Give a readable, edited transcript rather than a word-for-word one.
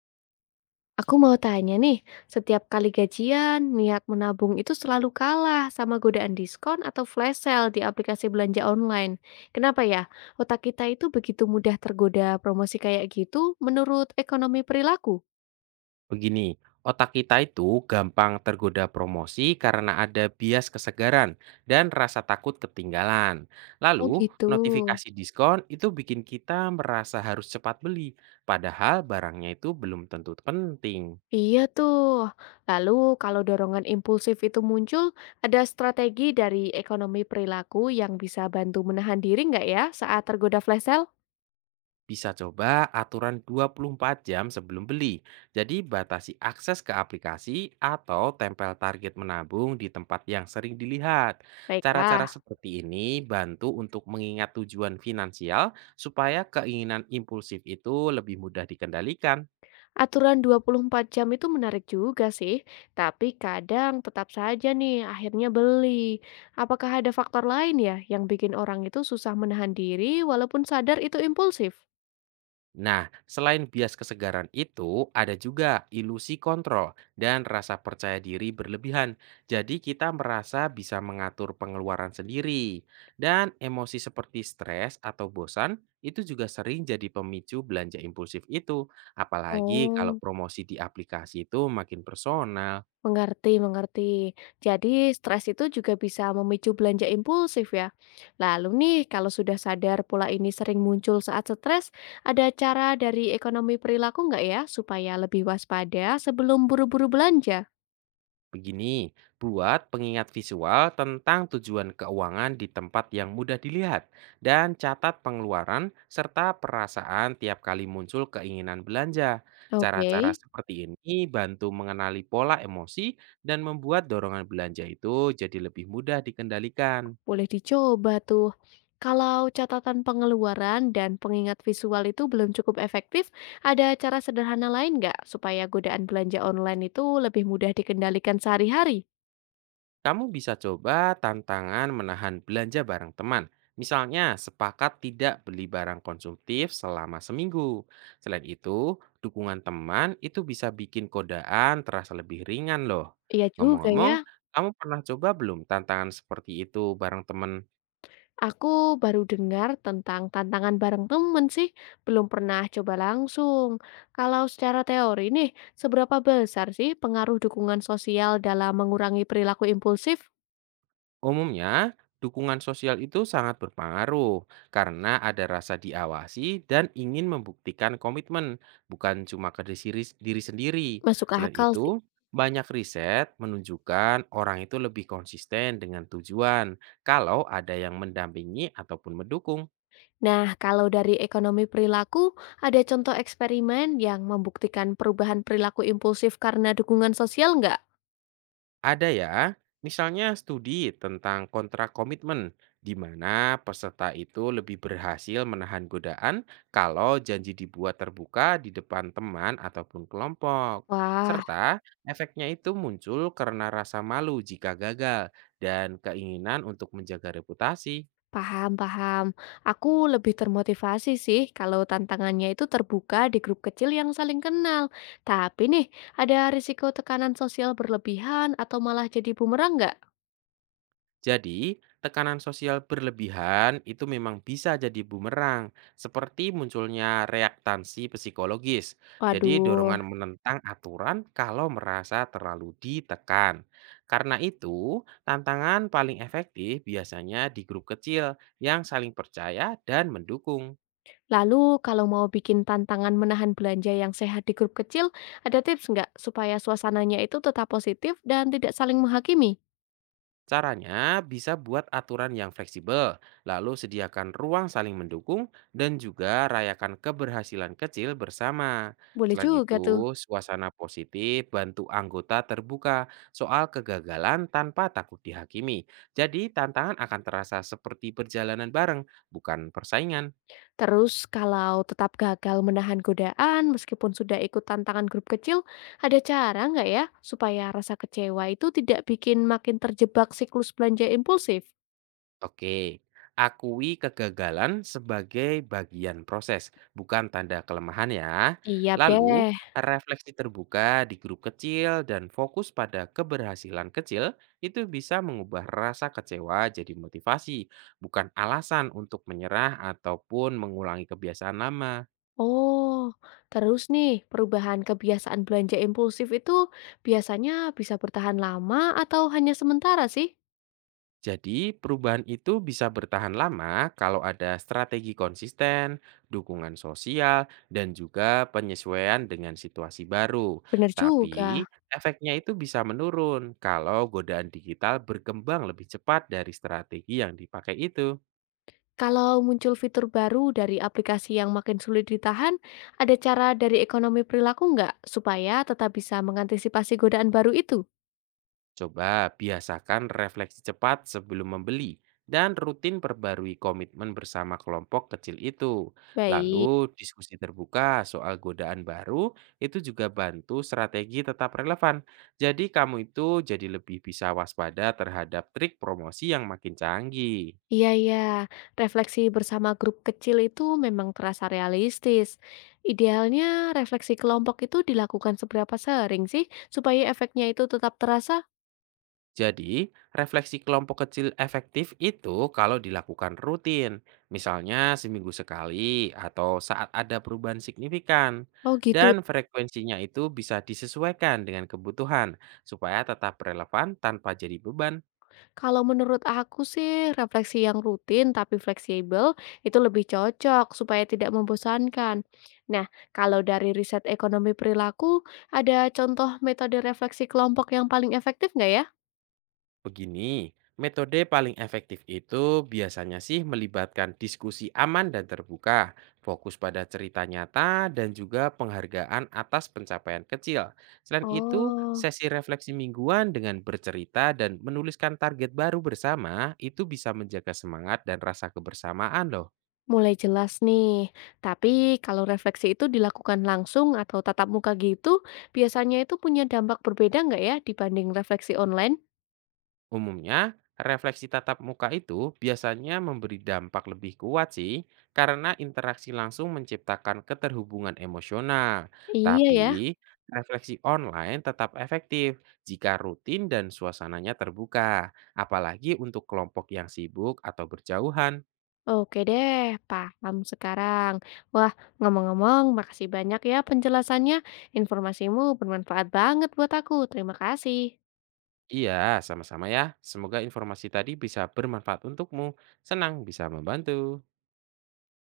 Aku mau tanya nih, setiap kali gajian, niat menabung itu selalu kalah sama godaan diskon atau flash sale di aplikasi belanja online. Kenapa ya? Otak kita itu begitu mudah tergoda promosi kayak gitu menurut ekonomi perilaku. Begini, otak kita itu gampang tergoda promosi karena ada bias kesegaran dan rasa takut ketinggalan. Oh Lalu, gitu. notifikasi diskon itu bikin kita merasa harus cepat beli, padahal barangnya itu belum tentu penting. Iya tuh. Lalu kalau dorongan impulsif itu muncul, ada strategi dari ekonomi perilaku yang bisa bantu menahan diri nggak ya saat tergoda flash sale? Bisa coba aturan 24 jam sebelum beli. Jadi batasi akses ke aplikasi atau tempel target menabung di tempat yang sering dilihat. Cara-cara Baiklah. seperti ini bantu untuk mengingat tujuan finansial supaya keinginan impulsif itu lebih mudah dikendalikan. Aturan 24 jam itu menarik juga sih, tapi kadang tetap saja nih akhirnya beli. Apakah ada faktor lain ya yang bikin orang itu susah menahan diri walaupun sadar itu impulsif? Nah, selain bias kesegaran itu, ada juga ilusi kontrol dan rasa percaya diri berlebihan. Jadi kita merasa bisa mengatur pengeluaran sendiri. Dan emosi seperti stres atau bosan itu juga sering jadi pemicu belanja impulsif itu. Apalagi kalau Oh, promosi di aplikasi itu makin personal. mengerti, mengerti. Jadi stres itu juga bisa memicu belanja impulsif ya. Lalu nih, kalau sudah sadar pola ini sering muncul saat stres, ada cara dari ekonomi perilaku nggak ya supaya lebih waspada sebelum buru-buru belanja? Begini, buat pengingat visual tentang tujuan keuangan di tempat yang mudah dilihat dan catat pengeluaran serta perasaan tiap kali muncul keinginan belanja. Cara-cara Oke. seperti ini bantu mengenali pola emosi dan membuat dorongan belanja itu jadi lebih mudah dikendalikan. Boleh dicoba tuh. Kalau catatan pengeluaran dan pengingat visual itu belum cukup efektif, ada cara sederhana lain nggak supaya godaan belanja online itu lebih mudah dikendalikan sehari-hari? Kamu bisa coba tantangan menahan belanja bareng teman. Misalnya, sepakat tidak beli barang konsumtif selama seminggu. Selain itu, dukungan teman itu bisa bikin godaan terasa lebih ringan loh. Iya juga ya, Ngomong-ngomong, kamu pernah coba belum tantangan seperti itu bareng teman? aku baru dengar tentang tantangan bareng temen sih, belum pernah coba langsung. Kalau secara teori nih, seberapa besar sih pengaruh dukungan sosial dalam mengurangi perilaku impulsif? Umumnya, dukungan sosial itu sangat berpengaruh karena ada rasa diawasi dan ingin membuktikan komitmen, bukan cuma ke diri sendiri. Masuk Selain akal sih. itu, banyak riset menunjukkan orang itu lebih konsisten dengan tujuan kalau ada yang mendampingi ataupun mendukung. Nah, kalau dari ekonomi perilaku, ada contoh eksperimen yang membuktikan perubahan perilaku impulsif karena dukungan sosial nggak? Ada ya, misalnya studi tentang kontrak komitmen, di mana peserta itu lebih berhasil menahan godaan kalau janji dibuat terbuka di depan teman ataupun kelompok. Wah, Serta efeknya itu muncul karena rasa malu jika gagal dan keinginan untuk menjaga reputasi. paham, paham. Aku lebih termotivasi sih kalau tantangannya itu terbuka di grup kecil yang saling kenal. Tapi nih, ada risiko tekanan sosial berlebihan atau malah jadi bumerang nggak? Jadi, tekanan sosial berlebihan itu memang bisa jadi bumerang, seperti munculnya reaktansi psikologis. Jadi, Waduh, dorongan menentang aturan kalau merasa terlalu ditekan. Karena itu, tantangan paling efektif biasanya di grup kecil yang saling percaya dan mendukung. lalu kalau mau bikin tantangan menahan belanja yang sehat di grup kecil, ada tips nggak supaya suasananya itu tetap positif dan tidak saling menghakimi? Caranya bisa buat aturan yang fleksibel, lalu sediakan ruang saling mendukung dan juga rayakan keberhasilan kecil bersama. Boleh Selain juga tuh. itu, suasana positif bantu anggota terbuka soal kegagalan tanpa takut dihakimi. Jadi, tantangan akan terasa seperti perjalanan bareng, bukan persaingan. Terus kalau tetap gagal menahan godaan meskipun sudah ikut tantangan grup kecil, ada cara nggak ya supaya rasa kecewa itu tidak bikin makin terjebak siklus belanja impulsif? Oke, akui kegagalan sebagai bagian proses, bukan tanda kelemahan ya. Siap Lalu, deh. refleksi terbuka di grup kecil dan fokus pada keberhasilan kecil itu bisa mengubah rasa kecewa jadi motivasi, bukan alasan untuk menyerah ataupun mengulangi kebiasaan lama. Oh, terus nih perubahan kebiasaan belanja impulsif itu biasanya bisa bertahan lama atau hanya sementara sih? Jadi, perubahan itu bisa bertahan lama kalau ada strategi konsisten, dukungan sosial, dan juga penyesuaian dengan situasi baru. Bener Tapi, juga. efeknya itu bisa menurun kalau godaan digital berkembang lebih cepat dari strategi yang dipakai itu. Kalau muncul fitur baru dari aplikasi yang makin sulit ditahan, ada cara dari ekonomi perilaku nggak supaya tetap bisa mengantisipasi godaan baru itu? Coba biasakan refleksi cepat sebelum membeli dan rutin perbarui komitmen bersama kelompok kecil itu. Baik. Lalu diskusi terbuka soal godaan baru itu juga bantu strategi tetap relevan. Jadi kamu itu jadi lebih bisa waspada terhadap trik promosi yang makin canggih. Iya, iya. Refleksi bersama grup kecil itu memang terasa realistis. Idealnya refleksi kelompok itu dilakukan seberapa sering sih supaya efeknya itu tetap terasa? Jadi, refleksi kelompok kecil efektif itu kalau dilakukan rutin, misalnya seminggu sekali atau saat ada perubahan signifikan. Oh gitu. Dan frekuensinya itu bisa disesuaikan dengan kebutuhan supaya tetap relevan tanpa jadi beban. Kalau menurut aku sih refleksi yang rutin tapi fleksibel itu lebih cocok supaya tidak membosankan. Nah, kalau dari riset ekonomi perilaku, ada contoh metode refleksi kelompok yang paling efektif nggak ya? Begini, metode paling efektif itu biasanya sih melibatkan diskusi aman dan terbuka, fokus pada cerita nyata, dan juga penghargaan atas pencapaian kecil. Selain itu, Oh, sesi refleksi mingguan dengan bercerita dan menuliskan target baru bersama itu bisa menjaga semangat dan rasa kebersamaan loh. mulai jelas nih. Tapi kalau refleksi itu dilakukan langsung atau tatap muka gitu, biasanya itu punya dampak berbeda nggak ya dibanding refleksi online? Umumnya, refleksi tatap muka itu biasanya memberi dampak lebih kuat sih, karena interaksi langsung menciptakan keterhubungan emosional. Iya ya. Tapi, refleksi online tetap efektif jika rutin dan suasananya terbuka, apalagi untuk kelompok yang sibuk atau berjauhan. Oke deh, paham sekarang. Wah, ngomong-ngomong, makasih banyak ya penjelasannya. Informasimu bermanfaat banget buat aku. Terima kasih. Iya, sama-sama ya. Semoga informasi tadi bisa bermanfaat untukmu. Senang bisa membantu.